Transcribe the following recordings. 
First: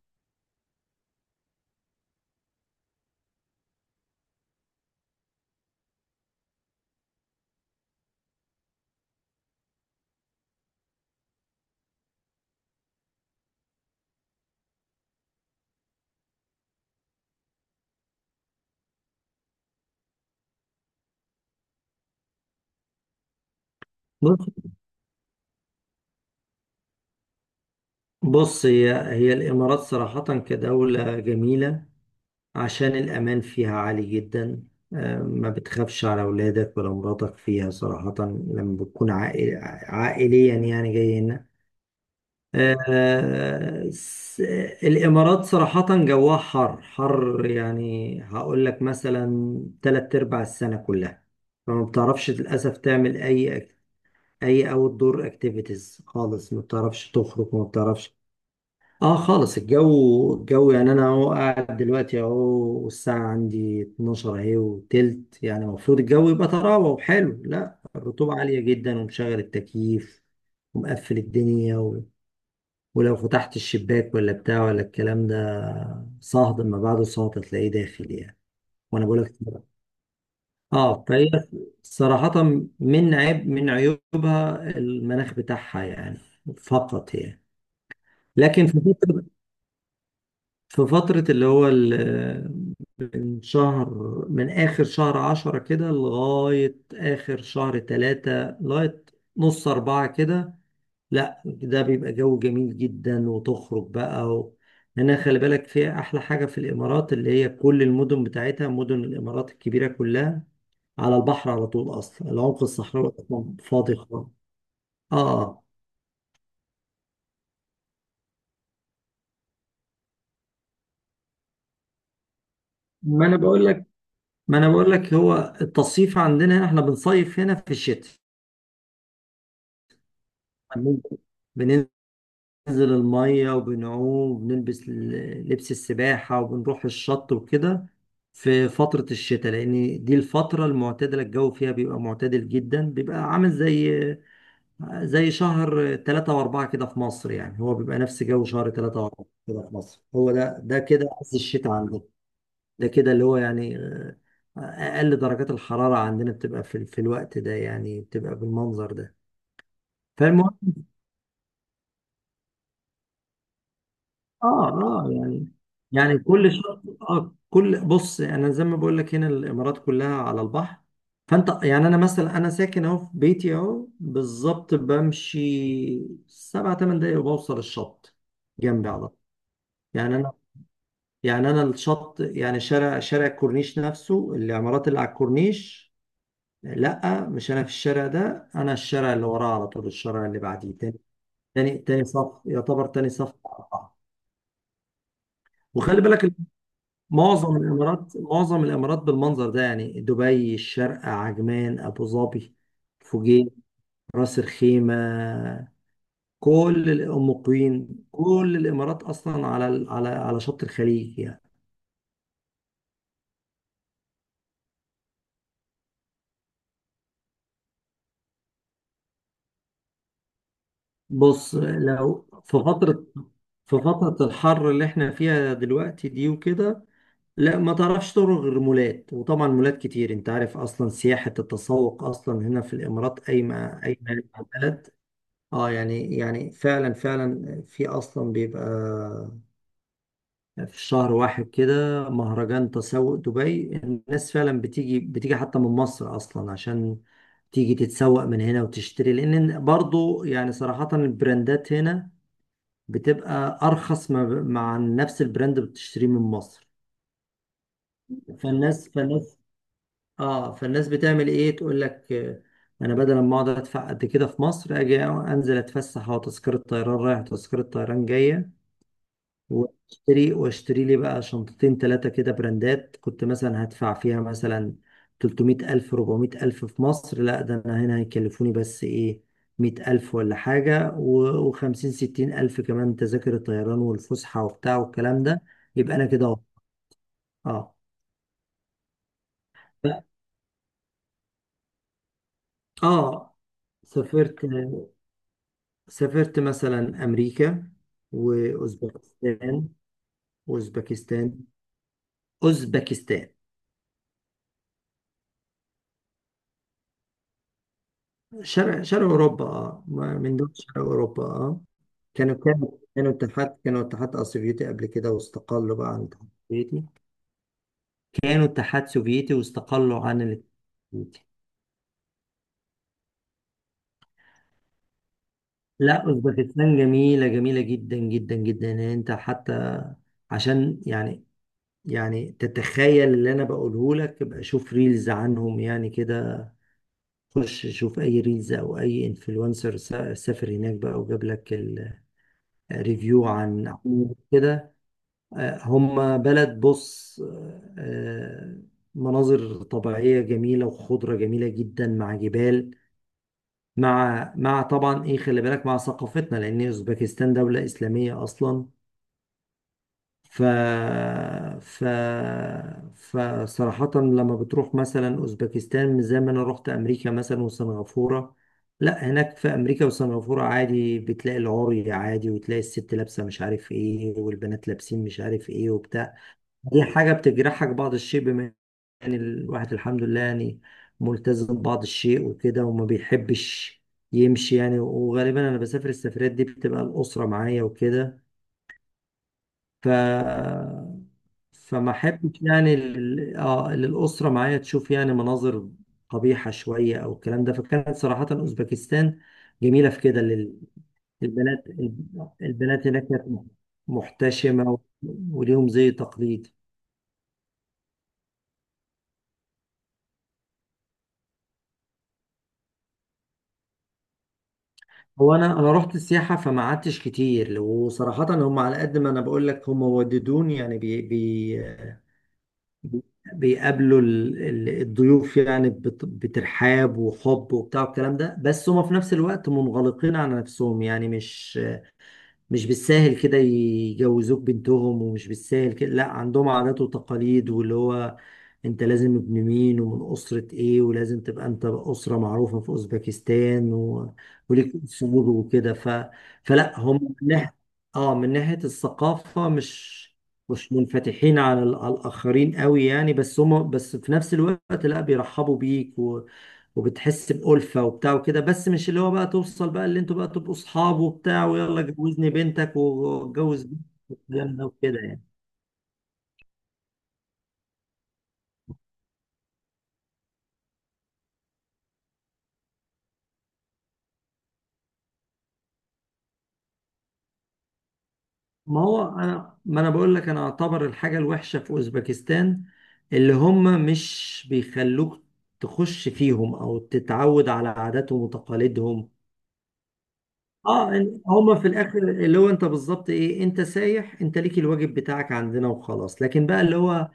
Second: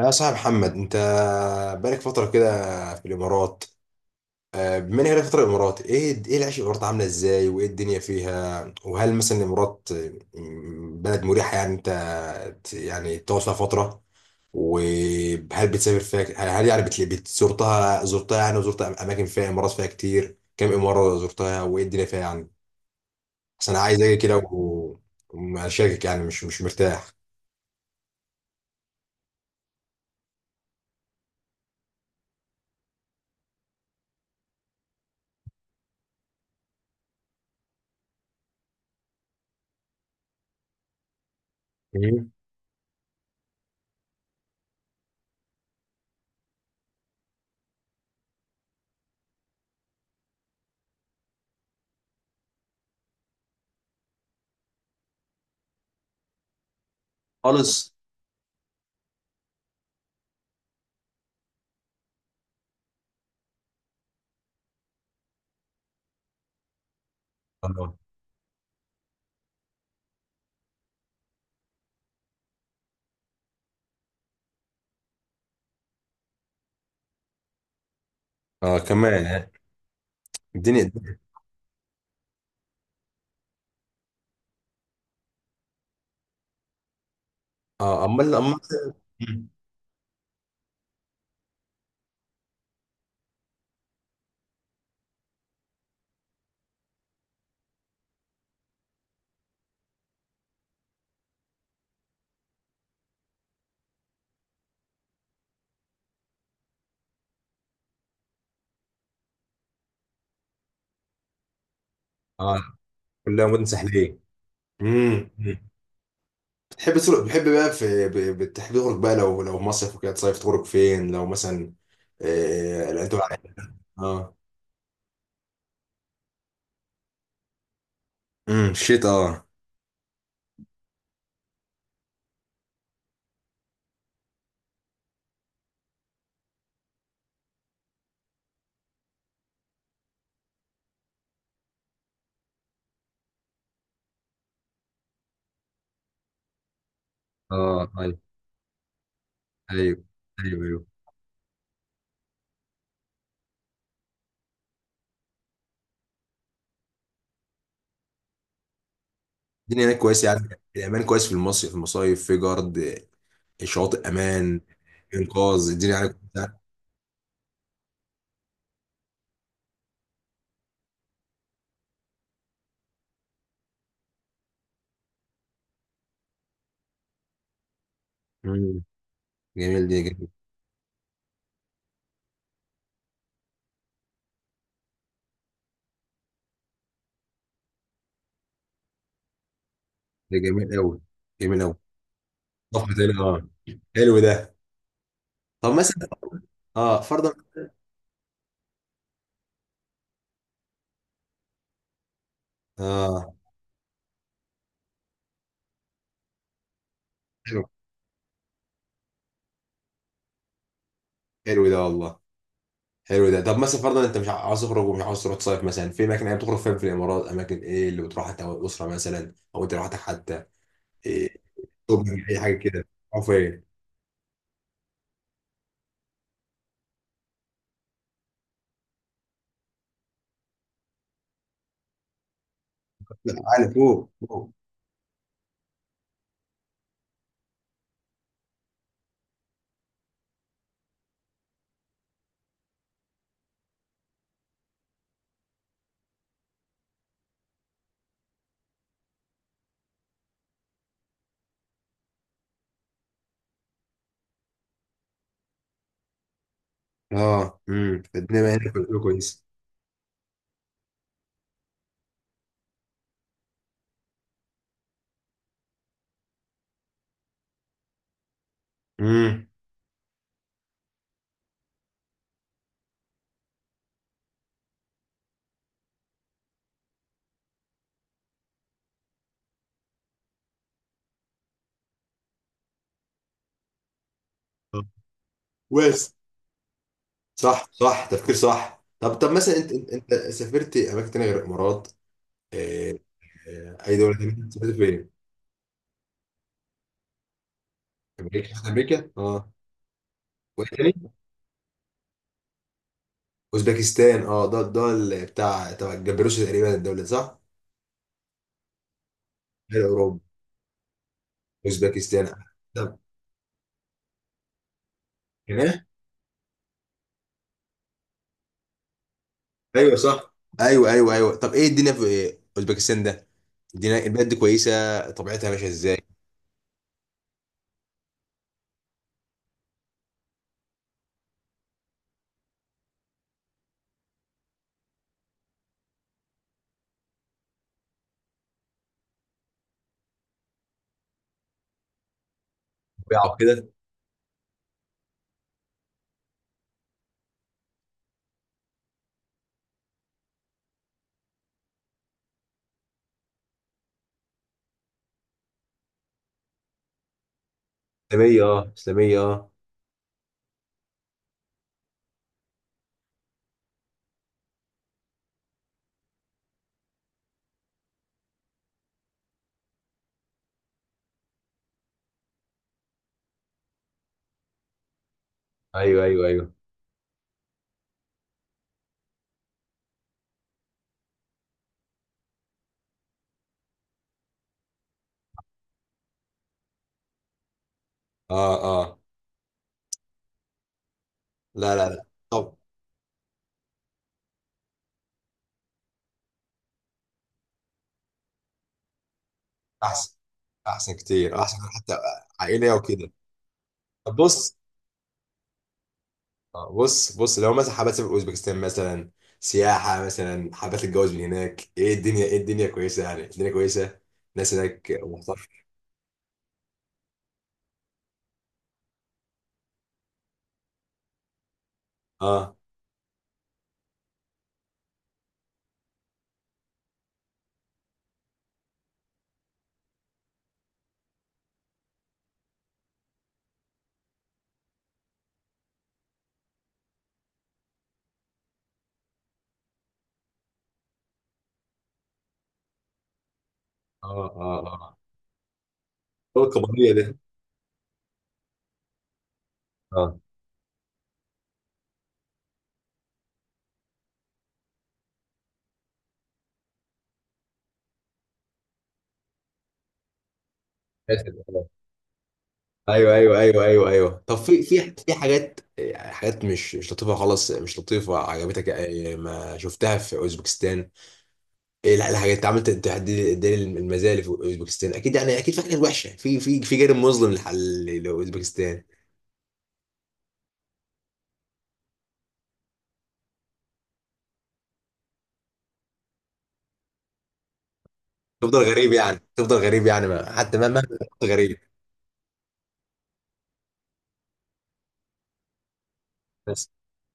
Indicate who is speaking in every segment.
Speaker 1: يا صاحب محمد، انت بقالك فترة كده في الامارات. آه، بما انك بقالك فترة في الامارات، ايه العيش في الامارات عاملة ازاي، وايه الدنيا فيها؟ وهل مثلا الامارات بلد مريحة؟ يعني انت يعني تقعد فيها فترة؟ وهل بتسافر فيها هل يعني زرتها؟ يعني، وزرت اماكن فيها؟ امارات فيها كتير، كم امارة زرتها، وايه الدنيا فيها يعني؟ بس انا عايز اجي كده
Speaker 2: بص
Speaker 1: واشاركك، يعني مش مرتاح.
Speaker 2: بص هي الإمارات صراحة كدولة جميلة، عشان الأمان فيها عالي جدا. ما بتخافش على أولادك ولا مراتك فيها صراحة لما بتكون عائليا يعني جاي هنا.
Speaker 1: مم.
Speaker 2: آه، س- الإمارات صراحة جواها حر حر، يعني هقول لك مثلا تلات أرباع السنة كلها فما بتعرفش للأسف تعمل أي أوت دور أكتيفيتيز خالص، ما بتعرفش تخرج، ما
Speaker 1: خالص.
Speaker 2: بتعرفش. اه خالص، الجو يعني انا اهو قاعد دلوقتي اهو، والساعة عندي 12 اهي وتلت، يعني المفروض الجو يبقى طراوة وحلو. لا،
Speaker 1: اه.
Speaker 2: الرطوبة عالية جدا، ومشغل التكييف ومقفل الدنيا، و... ولو فتحت الشباك ولا بتاع ولا الكلام ده صهد اما بعده صهد هتلاقيه داخل يعني.
Speaker 1: آه،
Speaker 2: وانا
Speaker 1: كمان
Speaker 2: بقول لك،
Speaker 1: يعني. الدنيا.
Speaker 2: اه فهي صراحة من عيب من عيوبها المناخ بتاعها يعني، فقط يعني.
Speaker 1: اه، امال امال.
Speaker 2: لكن في فترة
Speaker 1: مم.
Speaker 2: في فترة اللي هو من شهر، من آخر شهر عشرة كده لغاية آخر شهر تلاتة، لغاية نص أربعة كده، لا ده بيبقى جو جميل جدا وتخرج بقى. و... هنا خلي بالك فيها، أحلى حاجة في الإمارات اللي هي كل المدن بتاعتها، مدن الإمارات الكبيرة كلها على البحر على طول، أصلا
Speaker 1: اه.
Speaker 2: العمق الصحراوي
Speaker 1: كلها
Speaker 2: أصلا
Speaker 1: مدن
Speaker 2: فاضي
Speaker 1: ساحليه.
Speaker 2: خالص. آه.
Speaker 1: مم. بتحب تخرج بقى لو مصيف وكده تصيف تخرج فين لو مثلا؟ آه، لا،
Speaker 2: ما أنا بقول لك
Speaker 1: اه.
Speaker 2: ما أنا بقول لك هو التصيف عندنا هنا، إحنا بنصيف هنا في
Speaker 1: الشتاء، اه.
Speaker 2: الشتاء، بننزل المية وبنعوم وبنلبس لبس السباحة وبنروح الشط وكده في فترة الشتاء، لأن دي الفترة المعتدلة الجو فيها بيبقى معتدل جدا، بيبقى عامل زي زي شهر تلاتة وأربعة كده في مصر يعني، هو
Speaker 1: اه،
Speaker 2: بيبقى
Speaker 1: ايوه
Speaker 2: نفس جو شهر تلاتة وأربعة كده في
Speaker 1: ايوه
Speaker 2: مصر. هو ده
Speaker 1: ايوه
Speaker 2: ده
Speaker 1: ايوه.
Speaker 2: كده عز الشتاء عندنا، ده كده اللي هو يعني أقل درجات الحرارة عندنا بتبقى في، في الوقت ده يعني، بتبقى بالمنظر ده.
Speaker 1: الدنيا هناك كويسه يعني،
Speaker 2: فالمهم،
Speaker 1: الامان كويس في المصيف، في المصايف، في جارد؟ آه، شواطئ امان؟
Speaker 2: اه اه يعني
Speaker 1: انقاذ الدنيا هناك
Speaker 2: يعني كل
Speaker 1: كويسة.
Speaker 2: شط، اه كل بص انا زي ما بقول لك هنا الامارات كلها على البحر، فانت يعني انا مثلا، انا ساكن اهو في بيتي اهو بالظبط، بمشي سبع ثمان دقايق وبوصل الشط
Speaker 1: مم.
Speaker 2: جنبي على طول.
Speaker 1: جميل، دي
Speaker 2: يعني
Speaker 1: جميل.
Speaker 2: انا، يعني انا الشط يعني شارع الكورنيش نفسه، العمارات اللي على الكورنيش. لا مش انا في الشارع ده، انا الشارع اللي وراه على طول، الشارع
Speaker 1: ده
Speaker 2: اللي
Speaker 1: جميل
Speaker 2: بعديه، تاني
Speaker 1: قوي، جميل قوي.
Speaker 2: تاني صف،
Speaker 1: طب
Speaker 2: يعتبر تاني
Speaker 1: تاني،
Speaker 2: صف
Speaker 1: اه.
Speaker 2: على البحر.
Speaker 1: حلو ده. طب
Speaker 2: وخلي
Speaker 1: مثلا.
Speaker 2: بالك،
Speaker 1: اه، فرضا.
Speaker 2: معظم الامارات بالمنظر ده، يعني دبي، الشارقة، عجمان، ابو ظبي،
Speaker 1: اه.
Speaker 2: فوجين، راس الخيمة، كل ام
Speaker 1: حلو.
Speaker 2: قوين، كل الامارات اصلا على على على شط الخليج يعني.
Speaker 1: حلو ده والله. حلو ده. طب مثلا فرضا انت مش عاوز تخرج، ومش عاوز تروح تصيف مثلا في اماكن، يعني بتخرج فين في الامارات؟ اماكن ايه اللي بتروحها انت والاسره مثلا، او انت لوحدك حتى؟ إيه؟
Speaker 2: بص، لو
Speaker 1: شوبينج، اي حاجه
Speaker 2: في
Speaker 1: كده؟
Speaker 2: فترة
Speaker 1: او فين؟
Speaker 2: في فترة الحر اللي احنا فيها دلوقتي دي وكده، لا ما تعرفش تروح غير مولات، وطبعا مولات كتير انت عارف، اصلا سياحة التسوق اصلا هنا في الامارات
Speaker 1: لا، عالي
Speaker 2: قايمة
Speaker 1: فوق
Speaker 2: على
Speaker 1: فوق.
Speaker 2: البلد. اه يعني فعلا فعلا في اصلا بيبقى في شهر واحد كده مهرجان تسوق دبي، الناس فعلا بتيجي حتى من مصر اصلا عشان تيجي تتسوق من هنا وتشتري، لان برضو يعني صراحة البراندات هنا بتبقى ارخص ما ب- مع نفس البراند بتشتريه من مصر.
Speaker 1: اه، الدنيا هنا في
Speaker 2: فالناس
Speaker 1: الأول
Speaker 2: فالناس
Speaker 1: كويس.
Speaker 2: اه فالناس بتعمل ايه، تقول لك انا بدل ما اقعد ادفع قد كده في مصر، اجي انزل اتفسح، او تذكرة طيران رايح تذكرة طيران جاية،
Speaker 1: امم
Speaker 2: واشتري لي بقى شنطتين ثلاثة كده براندات، كنت مثلا هدفع فيها مثلا 300 ألف 400 ألف في مصر، لا ده أنا هنا هيكلفوني بس إيه، 100 ألف ولا حاجة، و- وخمسين ستين ألف كمان تذاكر الطيران والفسحة وبتاع والكلام ده، يبقى أنا
Speaker 1: كويس.
Speaker 2: كده أهو.
Speaker 1: صح،
Speaker 2: اه
Speaker 1: صح تفكير، صح. طب، مثلا انت،
Speaker 2: ف-
Speaker 1: انت سافرت اماكن تانية غير الامارات؟ إيه؟
Speaker 2: اه
Speaker 1: إيه، اي دوله
Speaker 2: سافرت
Speaker 1: تانية سافرت؟ فين؟
Speaker 2: سافرت مثلا أمريكا
Speaker 1: امريكا، امريكا، اه.
Speaker 2: وأوزبكستان. أوزبكستان أوزبكستان
Speaker 1: اوزبكستان، اه. ده بتاع تبع الجبروسي تقريبا الدوله دي، صح؟
Speaker 2: شرق شرق أوروبا
Speaker 1: غير
Speaker 2: اه،
Speaker 1: اوروبا؟
Speaker 2: من دول شرق أوروبا اه.
Speaker 1: اوزبكستان.
Speaker 2: كانوا كانوا
Speaker 1: طب.
Speaker 2: كانوا اتحاد سوفيتي قبل كده، واستقلوا
Speaker 1: هنا
Speaker 2: بقى عن الاتحاد السوفيتي. كانوا اتحاد سوفيتي
Speaker 1: ايوه
Speaker 2: واستقلوا عن
Speaker 1: صح.
Speaker 2: الاتحاد
Speaker 1: ايوه ايوه
Speaker 2: السوفيتي
Speaker 1: ايوه. طب ايه الدنيا في إيه؟ اوزبكستان ده؟ الدنيا البلد دي كويسه؟ طبيعتها ماشيه ازاي؟
Speaker 2: لا أوزبكستان جميلة، جميلة جدا جدا جدا، يعني أنت حتى عشان يعني، يعني تتخيل اللي أنا بقوله لك، ابقى شوف ريلز عنهم يعني كده، خش شوف أي ريلز أو أي انفلونسر سافر هناك بقى وجاب لك الريفيو
Speaker 1: طبيعه كده.
Speaker 2: عن كده. هم بلد، بص مناظر طبيعية جميلة، وخضرة جميلة جدا مع جبال، مع طبعا ايه خلي بالك مع ثقافتنا، لأن أوزبكستان دولة إسلامية
Speaker 1: اسلاميه
Speaker 2: أصلا.
Speaker 1: اه، اسلاميه اه.
Speaker 2: ف ف فصراحة لما بتروح مثلا أوزبكستان، مش زي ما أنا رحت أمريكا مثلا وسنغافورة، لا هناك في أمريكا وسنغافورة عادي بتلاقي العري، عادي وتلاقي الست لابسة مش عارف ايه، والبنات لابسين مش عارف ايه
Speaker 1: ايوه
Speaker 2: وبتاع.
Speaker 1: ايوه ايوه.
Speaker 2: دي حاجة بتجرحك بعض الشيء، بما يعني الواحد الحمد لله يعني ملتزم بعض الشيء وكده، وما بيحبش يمشي يعني. وغالبا انا بسافر السفرات دي بتبقى الأسرة معايا وكده،
Speaker 1: اه، اه.
Speaker 2: ف
Speaker 1: لا، لا،
Speaker 2: فما
Speaker 1: لا.
Speaker 2: احبش
Speaker 1: طب.
Speaker 2: يعني اللي الأسرة معايا تشوف يعني مناظر قبيحة شوية او الكلام ده. فكانت صراحة أوزبكستان جميلة في
Speaker 1: احسن.
Speaker 2: كده
Speaker 1: احسن كتير، احسن
Speaker 2: البنات،
Speaker 1: حتى. عائليه
Speaker 2: البنات هناك
Speaker 1: وكده.
Speaker 2: كانت
Speaker 1: طب بص.
Speaker 2: محتشمة، وليهم زي تقليد.
Speaker 1: آه، بص بص لو مثلا حابة تسافر اوزبكستان مثلا سياحة، مثلا حابة تتجوز من هناك، ايه الدنيا كويسة يعني؟ الدنيا كويسة؟ الناس هناك
Speaker 2: هو
Speaker 1: محترمة؟
Speaker 2: انا، انا رحت السياحه فما قعدتش كتير، وصراحه هم على قد ما انا بقول لك، هم وددوني يعني بي
Speaker 1: اه،
Speaker 2: بيقابلوا الضيوف يعني بترحاب وحب وبتاع الكلام ده، بس هم في نفس الوقت منغلقين على نفسهم يعني، مش بالساهل كده يجوزوك بنتهم، ومش بالساهل كده. لا عندهم عادات وتقاليد، واللي هو انت لازم ابن مين، ومن أسرة ايه، ولازم تبقى انت أسرة معروفة في أوزبكستان،
Speaker 1: اه،
Speaker 2: و...
Speaker 1: اه.
Speaker 2: وليك
Speaker 1: اه.
Speaker 2: أصول وكده. ف...
Speaker 1: هو
Speaker 2: فلا
Speaker 1: القبلية
Speaker 2: هم
Speaker 1: ده.
Speaker 2: من ناحية، اه من ناحية الثقافة مش
Speaker 1: اه.
Speaker 2: مش منفتحين على على الآخرين قوي يعني، بس هم بس في نفس الوقت لا بيرحبوا بيك وبتحس بألفة وبتاع وكده، بس مش اللي هو بقى توصل بقى اللي انتوا بقى تبقوا اصحاب
Speaker 1: آسف.
Speaker 2: وبتاع
Speaker 1: آه.
Speaker 2: ويلا جوزني بنتك
Speaker 1: ايوه ايوه
Speaker 2: واتجوز
Speaker 1: ايوه
Speaker 2: بنتك
Speaker 1: ايوه ايوه. طب،
Speaker 2: والكلام
Speaker 1: في
Speaker 2: ده
Speaker 1: في
Speaker 2: وكده
Speaker 1: في
Speaker 2: يعني.
Speaker 1: حاجات يعني، حاجات مش لطيفة خالص، مش لطيفة عجبتك آه، ما شفتها في اوزبكستان؟ ايه، لا، الحاجات انت عملت تحدي دي المزايا اللي في اوزبكستان، اكيد يعني، اكيد في حاجات وحشة، في جانب مظلم لحل
Speaker 2: ما
Speaker 1: لاوزبكستان.
Speaker 2: هو انا، ما انا بقول لك انا اعتبر الحاجة الوحشة في اوزبكستان اللي هم مش بيخلوك تخش فيهم او تتعود على عاداتهم
Speaker 1: تفضل غريب
Speaker 2: وتقاليدهم.
Speaker 1: يعني، تفضل غريب يعني، ما. حتى ما.
Speaker 2: اه هما
Speaker 1: غريب.
Speaker 2: في الاخر اللي هو انت بالظبط ايه، انت سايح، انت ليك الواجب بتاعك عندنا وخلاص، لكن بقى
Speaker 1: بس.
Speaker 2: اللي هو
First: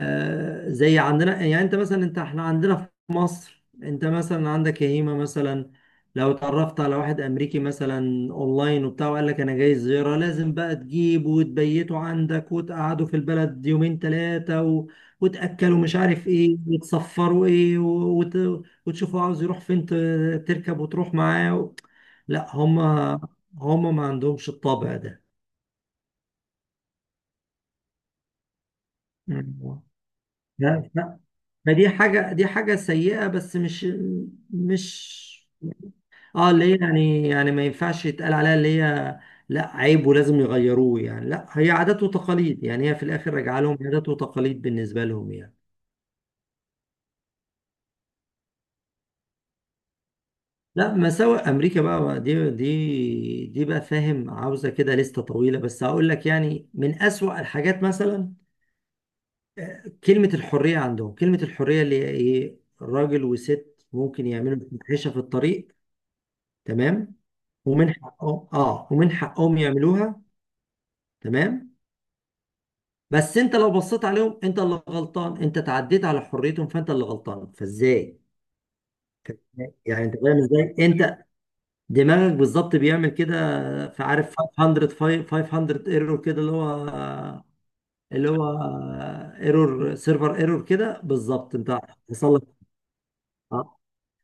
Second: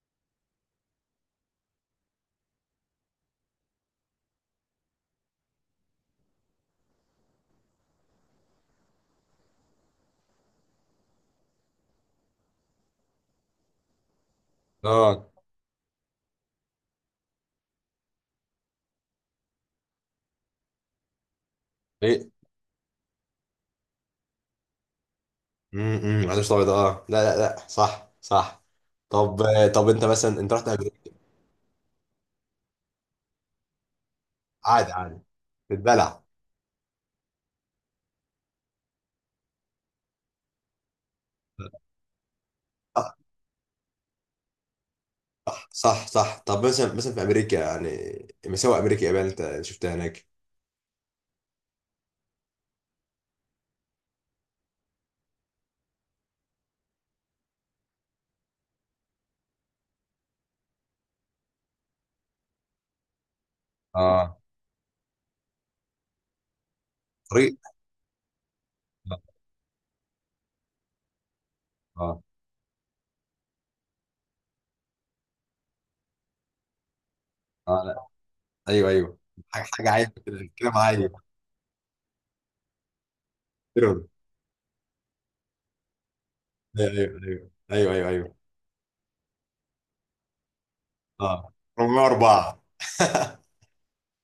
Speaker 2: زي عندنا يعني، انت مثلا، انت احنا عندنا في مصر، انت مثلا عندك يهيمة مثلا لو اتعرفت على واحد امريكي مثلا اونلاين وبتاع، وقال لك انا جاي زيارة، لازم بقى تجيبه وتبيته عندك وتقعده في البلد يومين ثلاثة، و...
Speaker 1: اه.
Speaker 2: وتأكلوا مش عارف ايه وتصفروا ايه، و... وت... وتشوفوا عاوز يروح فين، تركب وتروح معاه. و...
Speaker 1: ايه.
Speaker 2: لا هما، هما ما عندهمش الطبع ده.
Speaker 1: عدوش ابيض، اه. لا، لا، لا. صح صح. طب، آه،
Speaker 2: مم.
Speaker 1: طب انت مثلا، انت رحت
Speaker 2: ف-
Speaker 1: امريكا.
Speaker 2: ما دي حاجة، دي حاجة سيئة بس مش
Speaker 1: عادي، عادي.
Speaker 2: مش
Speaker 1: بتبلع.
Speaker 2: اه، اللي هي يعني، يعني ما ينفعش يتقال عليها اللي هي لا عيب ولازم يغيروه يعني، لا هي عادات وتقاليد يعني، هي في
Speaker 1: صح،
Speaker 2: الآخر راجعة لهم عادات وتقاليد بالنسبة لهم يعني.
Speaker 1: صح، صح. طب مثلا، في امريكا يعني، مساوئ امريكا يابان انت شفتها هناك؟
Speaker 2: لا مساوئ أمريكا بقى دي بقى فاهم، عاوزة كده لستة طويلة، بس هقول لك يعني من أسوأ الحاجات مثلا كلمة الحرية عندهم، كلمة الحرية اللي هي إيه، راجل وست ممكن
Speaker 1: اه.
Speaker 2: يعملوا فاحشة في الطريق، تمام،
Speaker 1: طريق.
Speaker 2: ومن حقهم، اه ومن
Speaker 1: اه.
Speaker 2: حقهم يعملوها، تمام.
Speaker 1: اه.
Speaker 2: بس انت لو بصيت عليهم، انت اللي غلطان، انت تعديت على حريتهم، فانت اللي غلطان.
Speaker 1: آه، لا.
Speaker 2: فازاي
Speaker 1: ايوه، ايوه. حاجه، حاجه
Speaker 2: يعني،
Speaker 1: عايزه
Speaker 2: انت فاهم
Speaker 1: كده، كده
Speaker 2: ازاي،
Speaker 1: معايا.
Speaker 2: انت دماغك بالظبط بيعمل كده،
Speaker 1: ايوه
Speaker 2: فعارف 500، 500 ايرور كده، اللي
Speaker 1: ايوه ايوه
Speaker 2: هو
Speaker 1: ايوه ايوه
Speaker 2: اللي
Speaker 1: ايوه.
Speaker 2: هو ايرور، سيرفر ايرور كده
Speaker 1: اه،
Speaker 2: بالظبط انت حصل لك.
Speaker 1: 404
Speaker 2: آه.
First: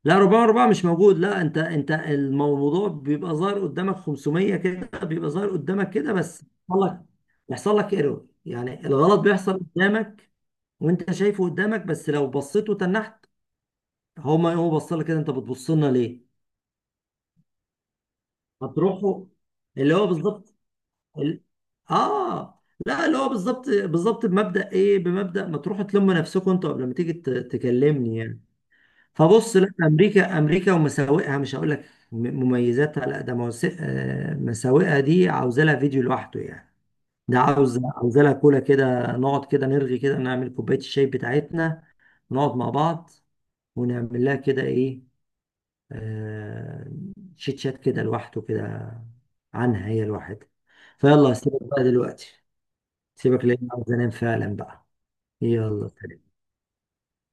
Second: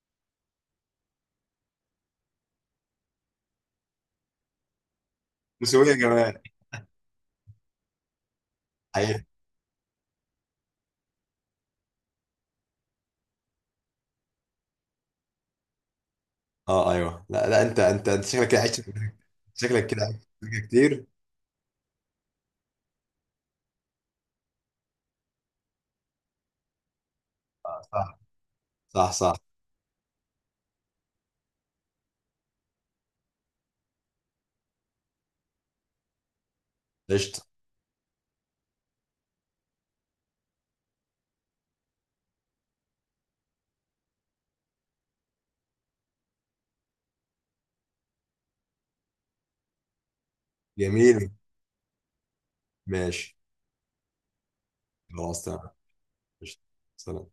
Speaker 2: لا 400، 400 مش موجود، لا انت انت الموضوع بيبقى ظاهر قدامك 500 كده، بيبقى ظاهر قدامك
Speaker 1: مسويه
Speaker 2: كده
Speaker 1: كمان.
Speaker 2: بس بيحصل لك، ايرور، يعني الغلط بيحصل قدامك وانت شايفه قدامك، بس لو بصيت وتنحت، هو ما هو بص لك كده، انت بتبص لنا ليه؟
Speaker 1: اه، ايوه. لا، لا، انت شكلك كده عشت.
Speaker 2: هتروحوا
Speaker 1: شكلك
Speaker 2: اللي
Speaker 1: كده
Speaker 2: هو
Speaker 1: عشت
Speaker 2: بالظبط
Speaker 1: أمريكا كتير.
Speaker 2: ال... اه لا اللي هو بالظبط، بمبدأ ايه؟ بمبدأ ما تروحوا تلموا نفسكم انتوا قبل ما تيجي
Speaker 1: آه، صح.
Speaker 2: تكلمني يعني.
Speaker 1: صح، صح.
Speaker 2: فبص لا، امريكا ومساوئها مش هقول لك مميزاتها، لا ده مساوئها دي عاوزه لها فيديو لوحده يعني، ده
Speaker 1: قشطة.
Speaker 2: عاوز، عاوزه لها كولا كده، نقعد كده نرغي كده، نعمل كوبايه الشاي بتاعتنا ونقعد مع بعض ونعمل لها كده ايه، آه شيت شات كده لوحده كده عنها هي لوحدها.
Speaker 1: جميل.
Speaker 2: فيلا سيبك بقى دلوقتي،
Speaker 1: ماشي.
Speaker 2: سيبك لان عاوز انام فعلا بقى،
Speaker 1: خلاص، تمام.
Speaker 2: يلا.
Speaker 1: قشطة. سلام.